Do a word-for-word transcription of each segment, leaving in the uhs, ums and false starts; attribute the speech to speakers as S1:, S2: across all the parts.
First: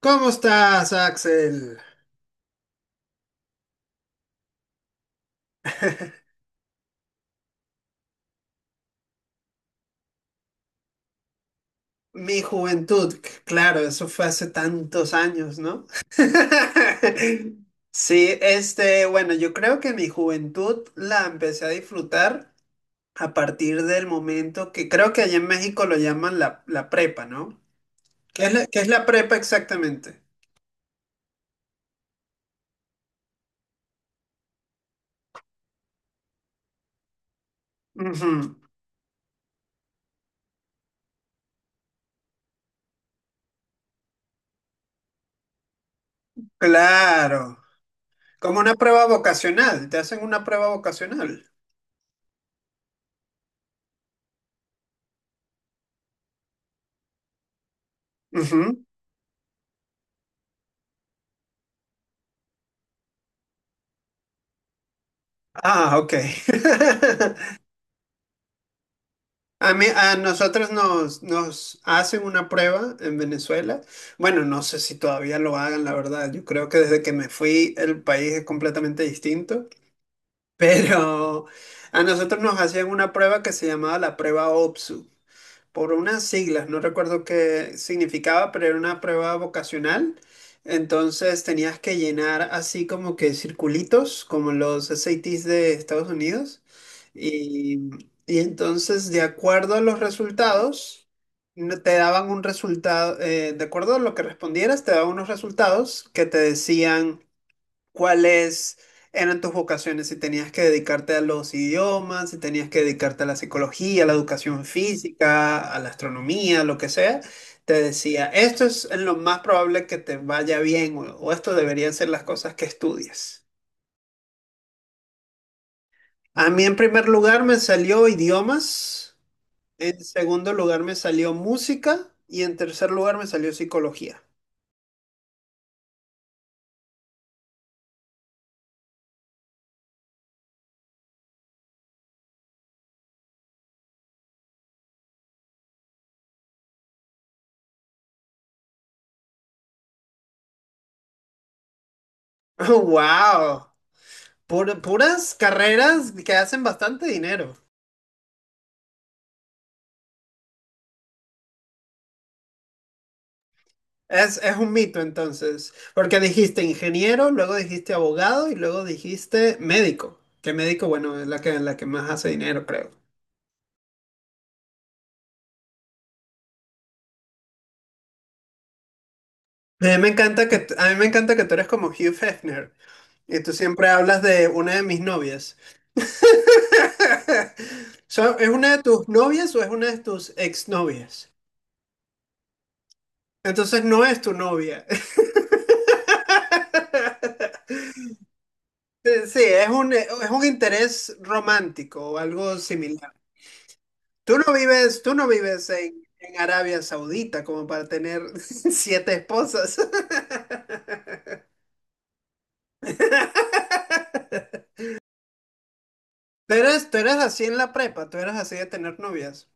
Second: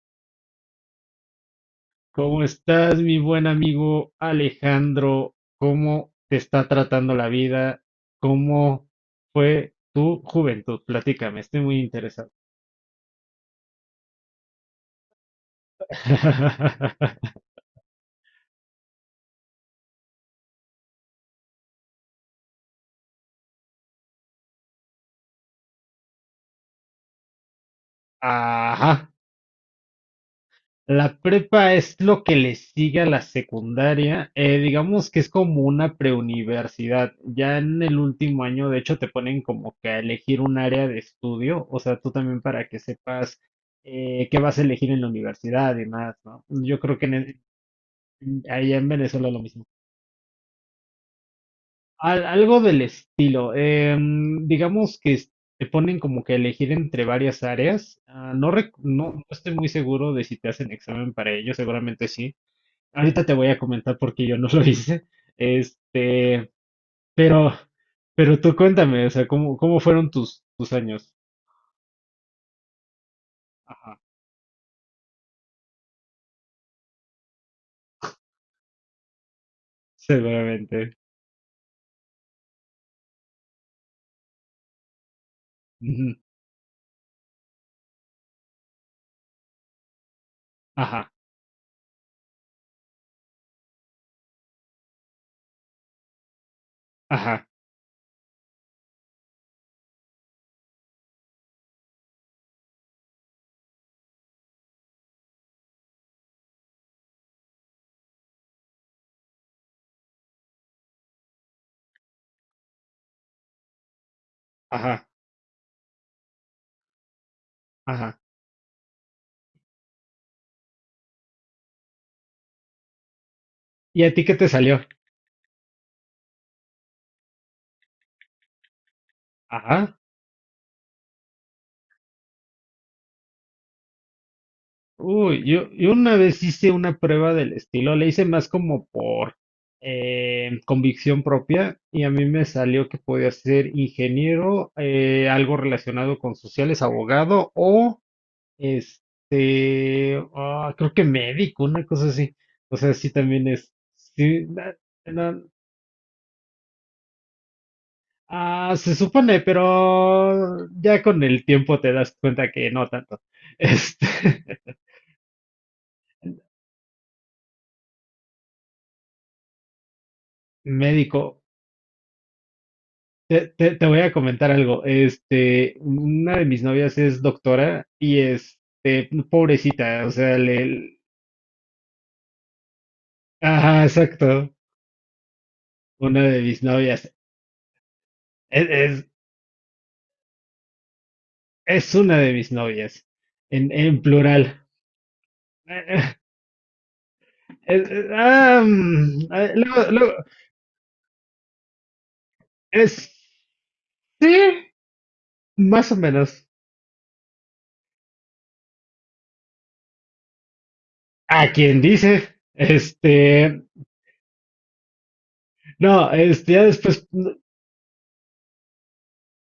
S1: ¿Cómo estás, Axel?
S2: ¿Cómo estás, mi buen amigo Alejandro? ¿Cómo te está tratando la vida? ¿Cómo fue tu juventud? Platícame, estoy muy interesado.
S1: Mi juventud, c- claro, eso fue hace tantos años, ¿no? Sí, este, bueno, yo creo que mi juventud la empecé a disfrutar a partir del momento que creo que allá en México lo llaman la, la prepa, ¿no? ¿Qué es la, qué es la
S2: Ajá.
S1: prepa exactamente?
S2: La prepa es lo que le sigue a la secundaria. Eh, digamos que es como una preuniversidad. Ya en el
S1: Ujú,
S2: último año, de hecho, te ponen como que a elegir un área de estudio. O sea, tú también para que sepas eh, qué vas a elegir en la universidad y más, ¿no? Yo creo que en, e-
S1: Claro,
S2: Mm,
S1: como una
S2: Allá en
S1: prueba
S2: Venezuela lo mismo.
S1: vocacional, te hacen una prueba vocacional.
S2: Al- algo del estilo. Em, digamos que es- te ponen como que a elegir entre varias áreas. Ah, no, rec-
S1: Ujú.
S2: no, no estoy muy seguro de si te hacen examen para ello, seguramente sí. Ahorita te voy a comentar porque yo no lo hice.
S1: Ah, ok.
S2: Este, pero, pero tú cuéntame, o sea, ¿cómo,
S1: A
S2: cómo
S1: mí,
S2: fueron
S1: a
S2: tus,
S1: nosotros
S2: tus años?
S1: nos, nos hacen una prueba en Venezuela.
S2: Ajá.
S1: Bueno, no sé si todavía lo hagan, la verdad. Yo creo que desde que me fui el país es completamente distinto.
S2: Seguramente.
S1: Pero a nosotros nos hacían una prueba que se llamaba la prueba O P S U por
S2: Ujú.
S1: unas siglas, no recuerdo qué significaba, pero era una prueba vocacional.
S2: Ajá,
S1: Entonces tenías que llenar así como que circulitos, como los S A Ts de Estados Unidos.
S2: ajá,
S1: Y, y entonces, de acuerdo a los resultados, no- te daban un resultado, eh, de acuerdo a lo que respondieras, te daban unos resultados que te decían ¿Cuáles eran tus vocaciones? Si tenías que dedicarte a los idiomas, si tenías que dedicarte a la psicología, a la educación
S2: ajá,
S1: física, a la astronomía, lo que sea, te
S2: ajá.
S1: decía, esto es en lo más probable que te vaya bien o, o esto deberían ser las cosas que estudias.
S2: ¿Y a ti qué te salió?
S1: A mí en primer lugar me salió idiomas,
S2: Ajá.
S1: en segundo lugar me salió música y en tercer lugar me salió psicología.
S2: Uy, yo, yo una vez hice una prueba del estilo, le hice más como por eh, convicción propia y a mí me salió que podía ser ingeniero, eh, algo relacionado con sociales, abogado o este, ah, creo que médico, una cosa así. O sea, sí también
S1: ¡Wow!
S2: es, sí, na-
S1: Pur- puras
S2: na-
S1: carreras que hacen bastante dinero.
S2: ah, se supone, pero ya con el tiempo te das cuenta que no tanto. Este,
S1: Es, es un mito entonces, porque dijiste ingeniero, luego dijiste abogado y luego dijiste médico. Que médico, bueno, es la
S2: médico.
S1: que, la que más hace dinero, creo.
S2: Te, te- te voy a comentar algo. Este, una de mis novias es doctora y este,
S1: A mí
S2: pobrecita,
S1: me
S2: o sea,
S1: encanta que, t- a mí
S2: le,
S1: me encanta que tú eres como Hugh Hefner y tú
S2: ajá,
S1: siempre hablas de
S2: exacto.
S1: una de mis novias.
S2: Una de mis novias.
S1: So, ¿es
S2: Es,
S1: una de
S2: es,
S1: tus novias o es una de tus exnovias?
S2: es una de mis novias. En,
S1: Entonces
S2: en
S1: no es tu
S2: plural.
S1: novia.
S2: Es- es- ah, mm,
S1: Sí,
S2: ah,
S1: es
S2: luego-
S1: un, es
S2: luego,
S1: un interés romántico o algo
S2: es,
S1: similar. Tú no
S2: sí,
S1: vives, tú no vives
S2: más o
S1: en, en
S2: menos.
S1: Arabia Saudita como para tener siete esposas.
S2: A quien dice, este, no, este,
S1: Tú
S2: ya
S1: eres, tú
S2: después.
S1: eres así en la prepa, tú eres así de tener novias.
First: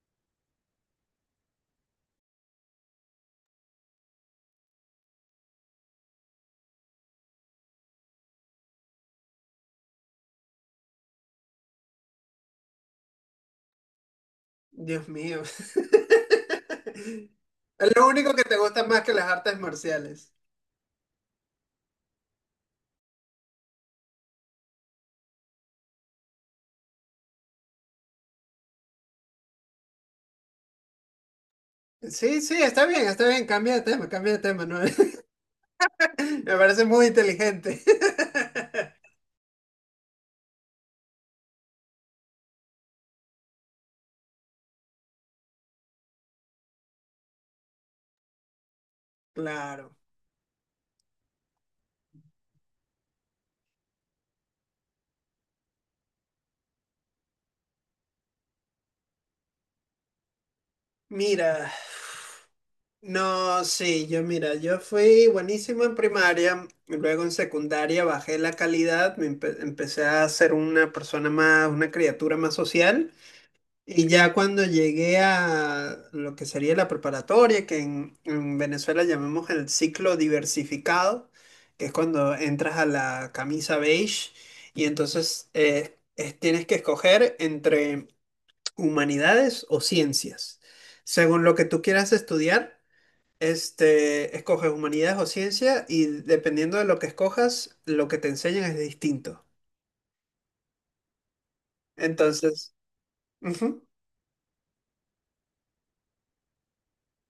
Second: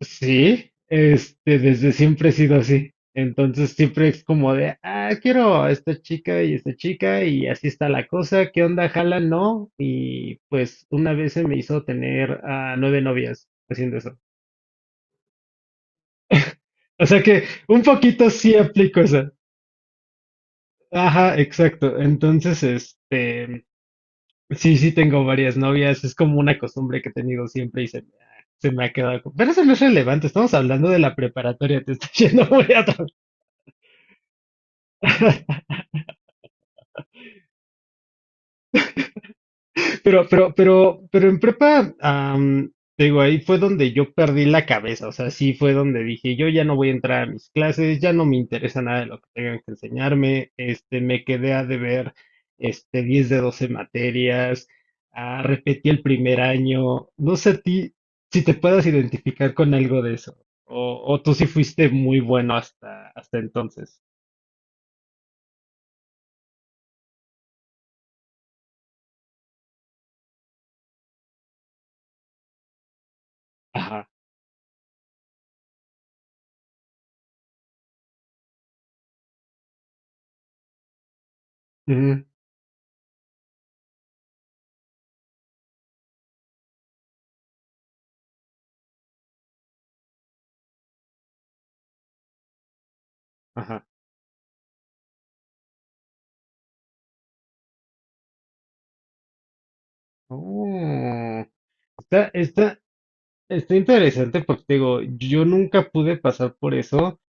S2: Sí, este, desde siempre he sido así. Entonces siempre es como de, ah, quiero a esta chica y esta chica y así está la cosa, ¿qué onda? ¿Jala? No. Y pues una vez se me hizo tener a nueve novias haciendo eso.
S1: Dios mío.
S2: O sea que un
S1: Es lo
S2: poquito
S1: único que te
S2: sí
S1: gusta
S2: aplico
S1: más que las
S2: eso.
S1: artes marciales.
S2: Ajá, exacto. Entonces, este, sí, sí tengo varias novias. Es como una costumbre que he tenido siempre y se me ha, se me ha quedado. co- Pero eso no es relevante. Estamos hablando de la preparatoria. Te estoy
S1: Sí,
S2: yendo
S1: sí,
S2: muy
S1: está
S2: atrás.
S1: bien, está bien, cambia de tema, cambia de tema, ¿no? Me parece muy inteligente.
S2: Pero, pero, pero, pero en prepa, am, te digo, ahí fue donde yo perdí la cabeza, o sea, sí fue donde dije, yo ya no voy a entrar a mis clases, ya no me interesa nada de lo que tengan que
S1: Claro.
S2: enseñarme, este, me quedé a deber, este, diez de doce materias, ah, repetí el primer año, no sé a ti si te puedas identificar con algo de eso, o, o tú sí
S1: Mira.
S2: fuiste muy bueno hasta, hasta
S1: No,
S2: entonces.
S1: sí, yo mira, yo fui buenísimo en primaria, y luego en secundaria bajé la calidad, me empe- empecé a ser una persona más, una criatura más social, y
S2: Ajá.
S1: ya cuando llegué a lo que sería la preparatoria, que en, en Venezuela llamamos el ciclo diversificado, que es
S2: Ujú.
S1: cuando entras a la camisa beige, y entonces eh, es- tienes que escoger entre humanidades o ciencias, según lo que tú quieras estudiar.
S2: Ajá.
S1: Este, escoges humanidades o ciencia y dependiendo de lo que escojas, lo que te enseñan es distinto.
S2: Oh. Está,
S1: Entonces,
S2: está, está
S1: ujú.
S2: interesante porque te digo, yo nunca pude pasar por eso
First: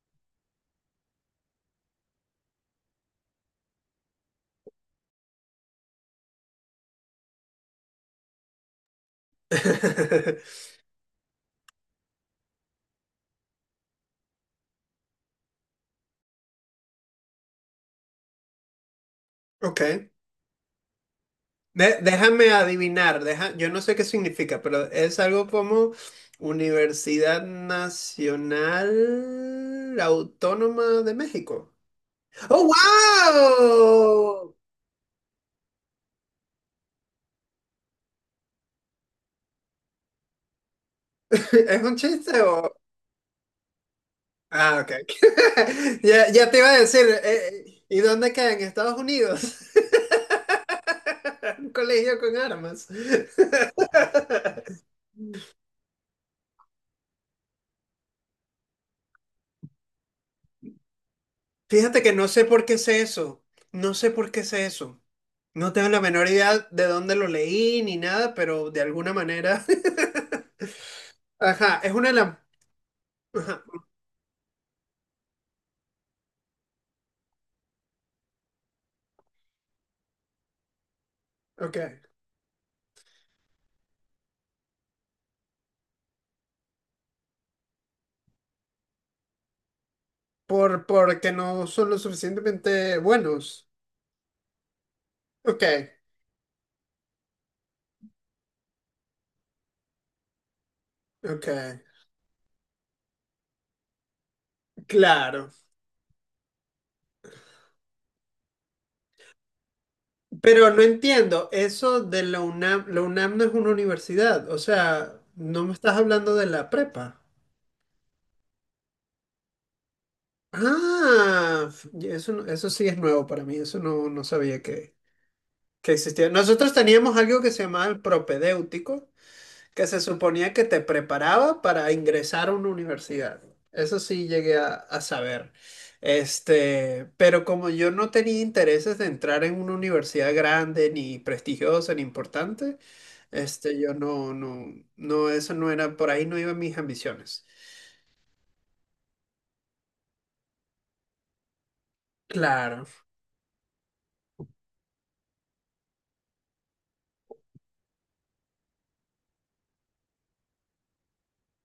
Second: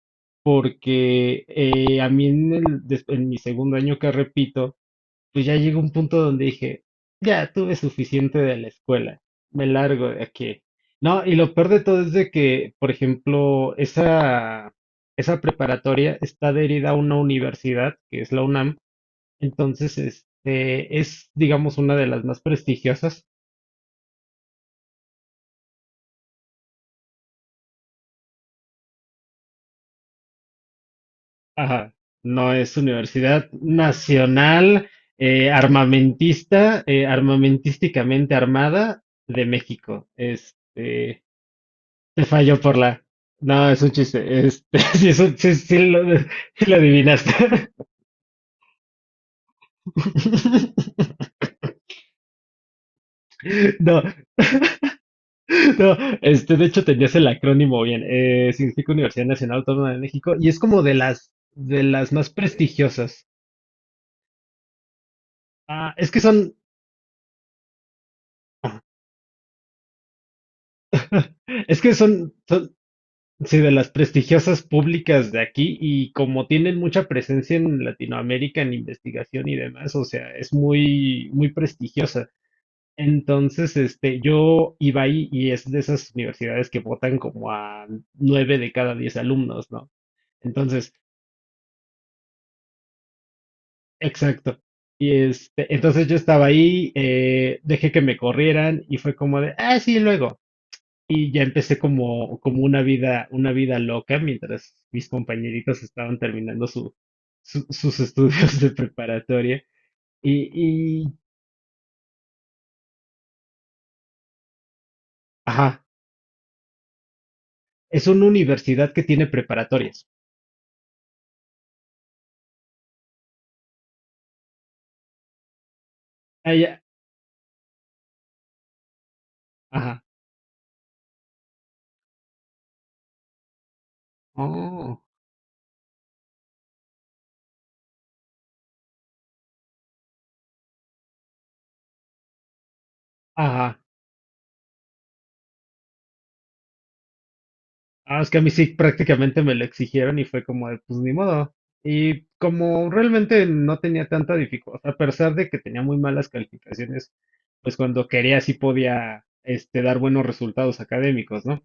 S2: porque eh, a mí en, el, des- en mi segundo año que repito, pues ya llegó un punto donde dije, ya tuve suficiente de la escuela, me largo de aquí. No, y lo peor de todo es de que, por ejemplo, esa, esa preparatoria está adherida a una universidad, que es la UNAM,
S1: Ok.
S2: entonces
S1: De-
S2: este, es, digamos, una de las más
S1: déjame adivinar,
S2: prestigiosas.
S1: deja- yo no sé qué significa, pero es algo como Universidad Nacional Autónoma de México.
S2: Ajá, no
S1: ¡Oh,
S2: es Universidad
S1: wow!
S2: Nacional eh, Armamentista, eh, armamentísticamente armada de México. Este,
S1: ¿Es un
S2: te
S1: chiste
S2: falló
S1: o...?
S2: por la. No, es un chiste. Este,
S1: Ah, ok.
S2: sí, es un- sí, sí lo,
S1: Ya, ya te
S2: sí
S1: iba
S2: lo
S1: a decir, eh,
S2: adivinaste.
S1: eh, ¿y dónde queda? ¿En Estados Unidos? Un colegio con armas.
S2: No, no, este, de hecho tenías el acrónimo bien. Eh, significa Universidad Nacional Autónoma de México y es como de las, de
S1: Fíjate que
S2: las
S1: no
S2: más
S1: sé por qué sé
S2: prestigiosas.
S1: eso. No sé por qué sé eso. No tengo
S2: Ah,
S1: la
S2: es que
S1: menor
S2: son,
S1: idea de dónde lo leí ni nada, pero de alguna manera. Ajá,
S2: es
S1: es
S2: que
S1: una de
S2: son,
S1: las.
S2: son sí,
S1: Ajá,
S2: de las prestigiosas públicas de aquí y como tienen mucha presencia en Latinoamérica en investigación y demás, o sea, es muy, muy
S1: ok.
S2: prestigiosa. Entonces, este, yo iba ahí y es de esas universidades que votan como a nueve de cada diez alumnos, ¿no?
S1: Por,
S2: Entonces,
S1: porque no son lo suficientemente buenos.
S2: exacto. Y
S1: Ok,
S2: este, entonces yo estaba ahí, eh, dejé que me corrieran y fue como de, ah, sí, luego. Y ya empecé
S1: ok.
S2: como, como una vida, una vida loca mientras mis
S1: Claro.
S2: compañeritos estaban terminando su, su- sus estudios de preparatoria.
S1: Pero no
S2: Y, y,
S1: entiendo, eso de la UNAM. La UNAM no es una universidad. O sea, no me
S2: ajá,
S1: estás hablando de la prepa.
S2: es una universidad que tiene preparatorias.
S1: Ah, ya eso, no- eso sí es nuevo para mí, eso no, no sabía que, que existía.
S2: Ah,
S1: Nosotros
S2: ya,
S1: teníamos algo que se llamaba el propedéutico, que se
S2: ajá.
S1: suponía que te preparaba para ingresar a una universidad. Eso sí llegué a, a
S2: Oh,
S1: saber. Este, pero como yo no tenía intereses de entrar en una universidad grande, ni prestigiosa, ni importante,
S2: ajá.
S1: este, yo no, no, no, eso no era, por ahí no iban mis ambiciones.
S2: Ah, es que a mí sí prácticamente me lo exigieron y fue como de, pues ni modo. Y
S1: Claro,
S2: como realmente no tenía tanta dificultad, a pesar de que tenía muy malas calificaciones, pues cuando quería sí podía, este, dar buenos resultados académicos, ¿no?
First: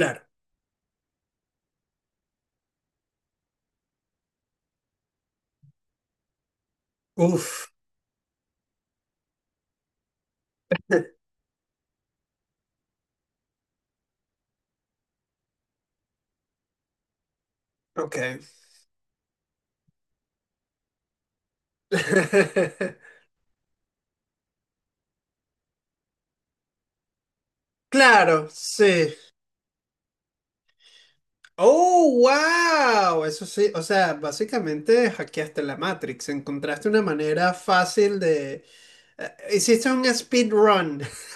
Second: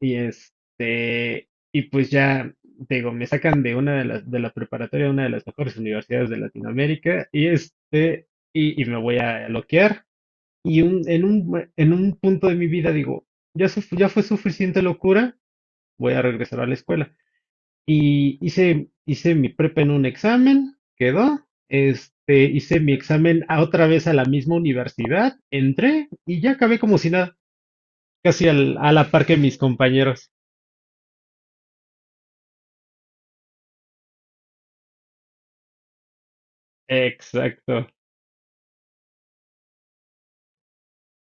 S2: Y este, y pues ya, te digo, me sacan de una de las, de la preparatoria, una de las mejores universidades de Latinoamérica, y
S1: Uf,
S2: este, y, y me voy a loquear. Y un, en un, en un punto de mi vida digo, ya, suf- ya fue suficiente locura, voy a regresar a la escuela.
S1: ok.
S2: Y hice, hice mi prepa en un examen, quedó. Este, hice mi examen a otra vez a la misma universidad, entré y ya acabé como si nada,
S1: Claro,
S2: casi al- a la
S1: sí.
S2: par que mis compañeros.
S1: Oh, wow. Eso sí, o sea, básicamente hackeaste la Matrix, encontraste una manera
S2: Exacto.
S1: fácil de... eh, hiciste un speedrun.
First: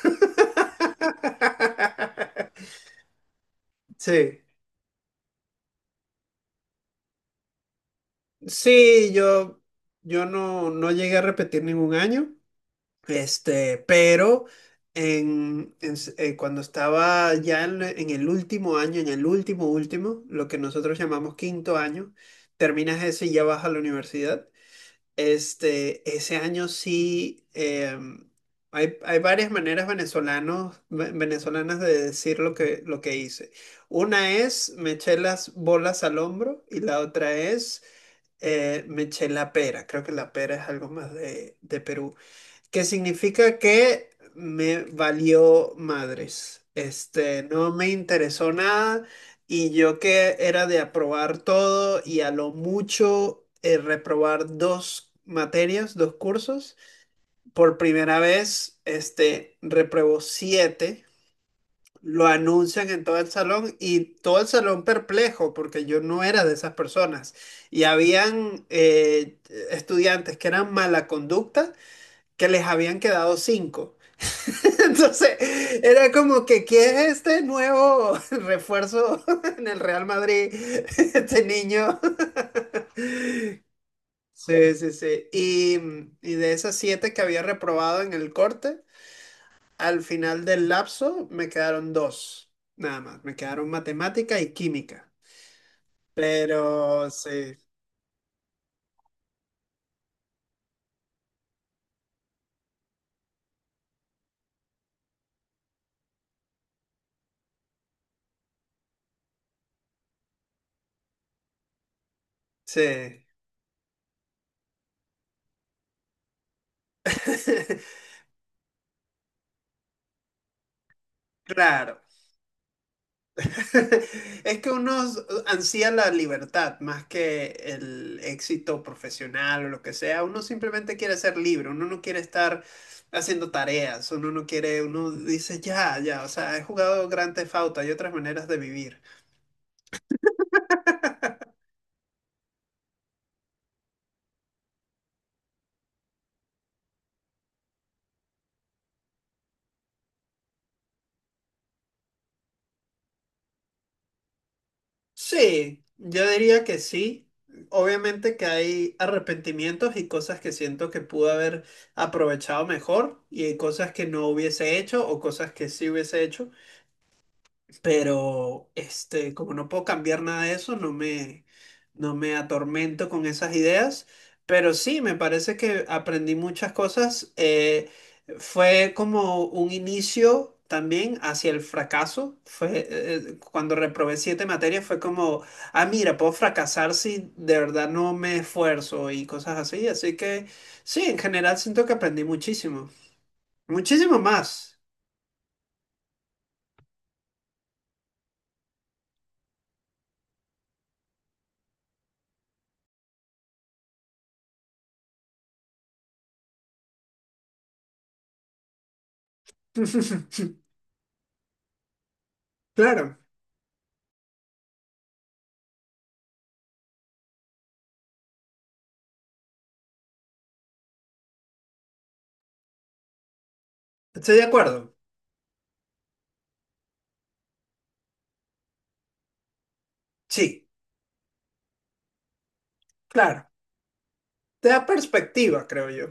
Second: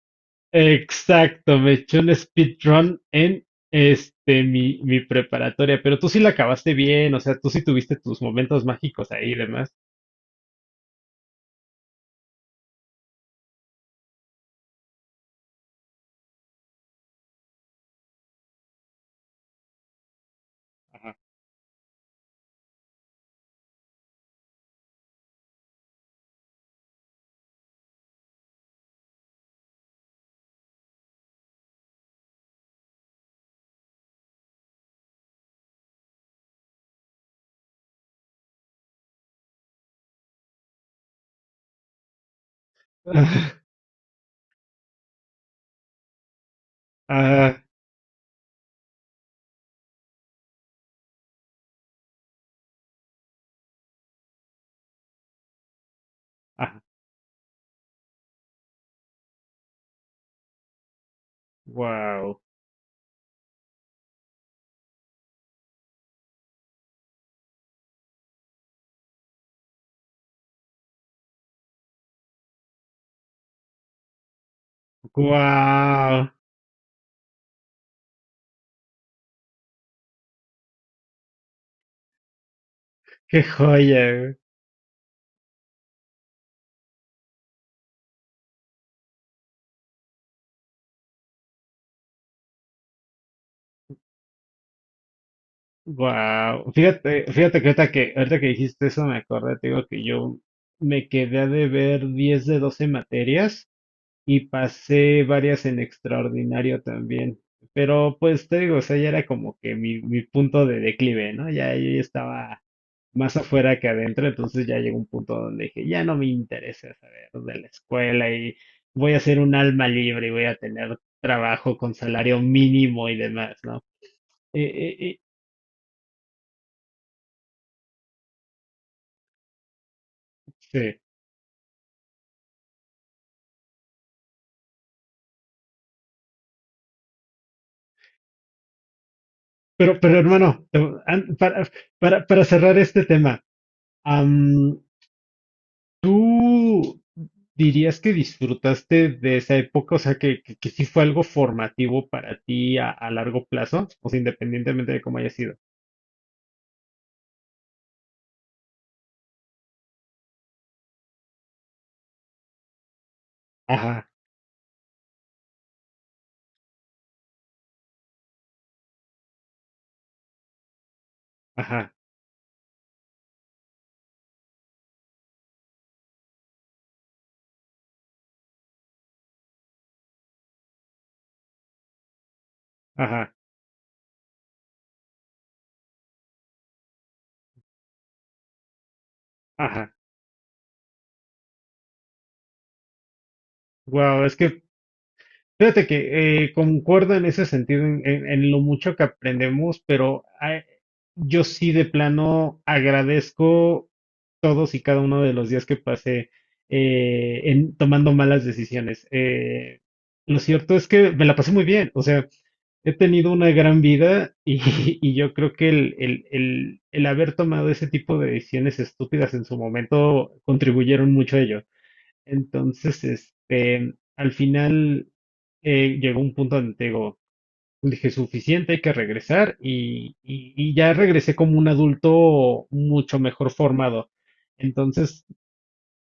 S2: Exacto, me eché un speedrun en
S1: Sí.
S2: este mi, mi preparatoria, pero tú sí la acabaste bien, o sea, tú sí tuviste tus momentos
S1: Sí,
S2: mágicos ahí y
S1: yo,
S2: demás.
S1: yo no, no llegué a repetir ningún año. Este, pero en, en s- eh, cuando estaba ya en, en el último año, en el último último, lo que nosotros
S2: Ajá.
S1: llamamos quinto año, terminas ese y ya vas a la universidad. Este, ese año sí, em, hay, hay varias maneras venezolanos, ve- venezolanas de decir lo que, lo que hice. Una es me eché las bolas al hombro y la otra es eh, me eché la pera. Creo que la pera es algo más de, de Perú que significa que me valió madres. Este,
S2: Ah,
S1: no me interesó nada y yo que era de aprobar todo y a lo mucho eh, reprobar dos materias, dos cursos.
S2: ah,
S1: Por primera vez, este, repruebo siete. Lo
S2: wow,
S1: anuncian en todo el salón y todo el salón perplejo porque yo no era de esas personas. Y habían eh, estudiantes que eran mala conducta que les habían quedado cinco. Entonces, era
S2: wow,
S1: como que, ¿quién es este nuevo refuerzo en el Real Madrid? Este niño.
S2: qué joya,
S1: Sí, sí, sí. Y, y de esas siete que había reprobado en el corte, al final del lapso me quedaron dos, nada más. Me quedaron matemática y química.
S2: wow.
S1: Pero
S2: Fíjate,
S1: sí,
S2: fíjate que ahorita que ahorita que dijiste eso me acordé, te digo que yo me quedé a deber diez de doce materias y pasé varias en extraordinario también. Pero pues te digo, o sea, ya era como que mi, mi punto de declive, ¿no? Ya yo ya estaba
S1: sí.
S2: más afuera que adentro, entonces ya llegó un punto donde dije, ya no me interesa saber de la escuela y voy a ser un alma libre y voy a tener trabajo con
S1: Claro.
S2: salario mínimo y demás, ¿no?
S1: Es
S2: Eh,
S1: que
S2: eh,
S1: uno
S2: eh,
S1: ansía la libertad más que el éxito profesional o lo que sea. Uno simplemente
S2: sí.
S1: quiere ser libre, uno no quiere estar haciendo tareas, uno no quiere, uno dice ya, ya, o sea, he jugado Grand Theft Auto, hay otras maneras de vivir.
S2: Pero, pero hermano, te- an- para, para, para cerrar este tema, ¿tú dirías que disfrutaste de esa época? O sea, que, que, que sí fue algo formativo para ti a, a largo plazo, o sea, independientemente de cómo haya sido.
S1: Sí, yo diría que sí. Obviamente que hay arrepentimientos y cosas que siento que pude haber aprovechado mejor y hay cosas que
S2: Ajá,
S1: no hubiese hecho o cosas que sí hubiese hecho. Pero este, como no puedo cambiar nada de eso, no me,
S2: ajá,
S1: no me atormento con esas ideas, pero sí, me parece que aprendí muchas cosas. eh, fue como un inicio también hacia el fracaso. Fue, eh,
S2: ajá,
S1: eh, cuando reprobé siete materias fue como, ah, mira, puedo fracasar si de verdad no me esfuerzo y cosas así.
S2: ajá.
S1: Así que sí, en general siento que aprendí muchísimo, muchísimo
S2: Wow, es que
S1: más.
S2: fíjate que eh, concuerdo en ese sentido, en, en- en lo mucho que aprendemos, pero ah, yo sí de plano agradezco todos y cada uno de los días que pasé eh, en, tomando malas decisiones. Eh, lo cierto es que me la pasé muy bien, o sea, he
S1: Claro,
S2: tenido una gran vida y, y yo creo que el, el, el, el haber tomado ese tipo de decisiones estúpidas en su momento contribuyeron mucho a ello. Entonces, este, al
S1: estoy de acuerdo.
S2: final eh, llegó un punto donde te digo, dije, suficiente, hay que regresar y, y-
S1: Sí.
S2: y ya regresé como un adulto mucho
S1: Claro,
S2: mejor formado.
S1: te da
S2: Entonces,
S1: perspectiva, creo yo.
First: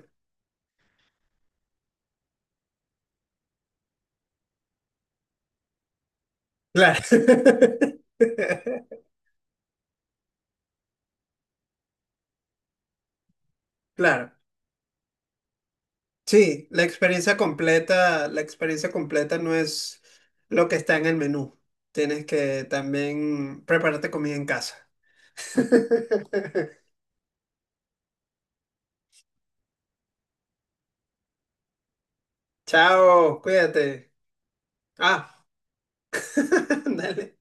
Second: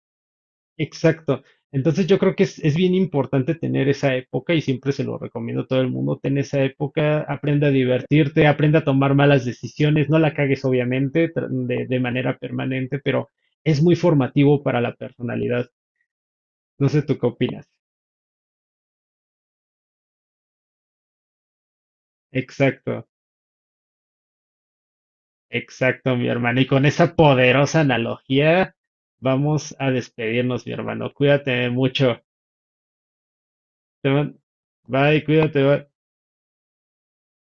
S2: exacto. Entonces yo creo que es, es bien importante tener esa época y siempre se lo recomiendo a todo el mundo, ten esa
S1: Claro.
S2: época, aprende a divertirte, aprende a tomar malas decisiones, no la cagues obviamente tra- de, de manera permanente, pero es muy
S1: Claro.
S2: formativo para la personalidad.
S1: Sí, la
S2: No sé tú qué
S1: experiencia
S2: opinas.
S1: completa, la experiencia completa no es lo que está en el menú. Tienes que
S2: Exacto.
S1: también prepararte comida en casa.
S2: Exacto, mi hermano. Y con esa poderosa analogía vamos a despedirnos, mi hermano. Cuídate mucho.
S1: Chao,
S2: Te
S1: cuídate.
S2: man- Bye,
S1: Ah,
S2: cuídate. Bye.
S1: dale.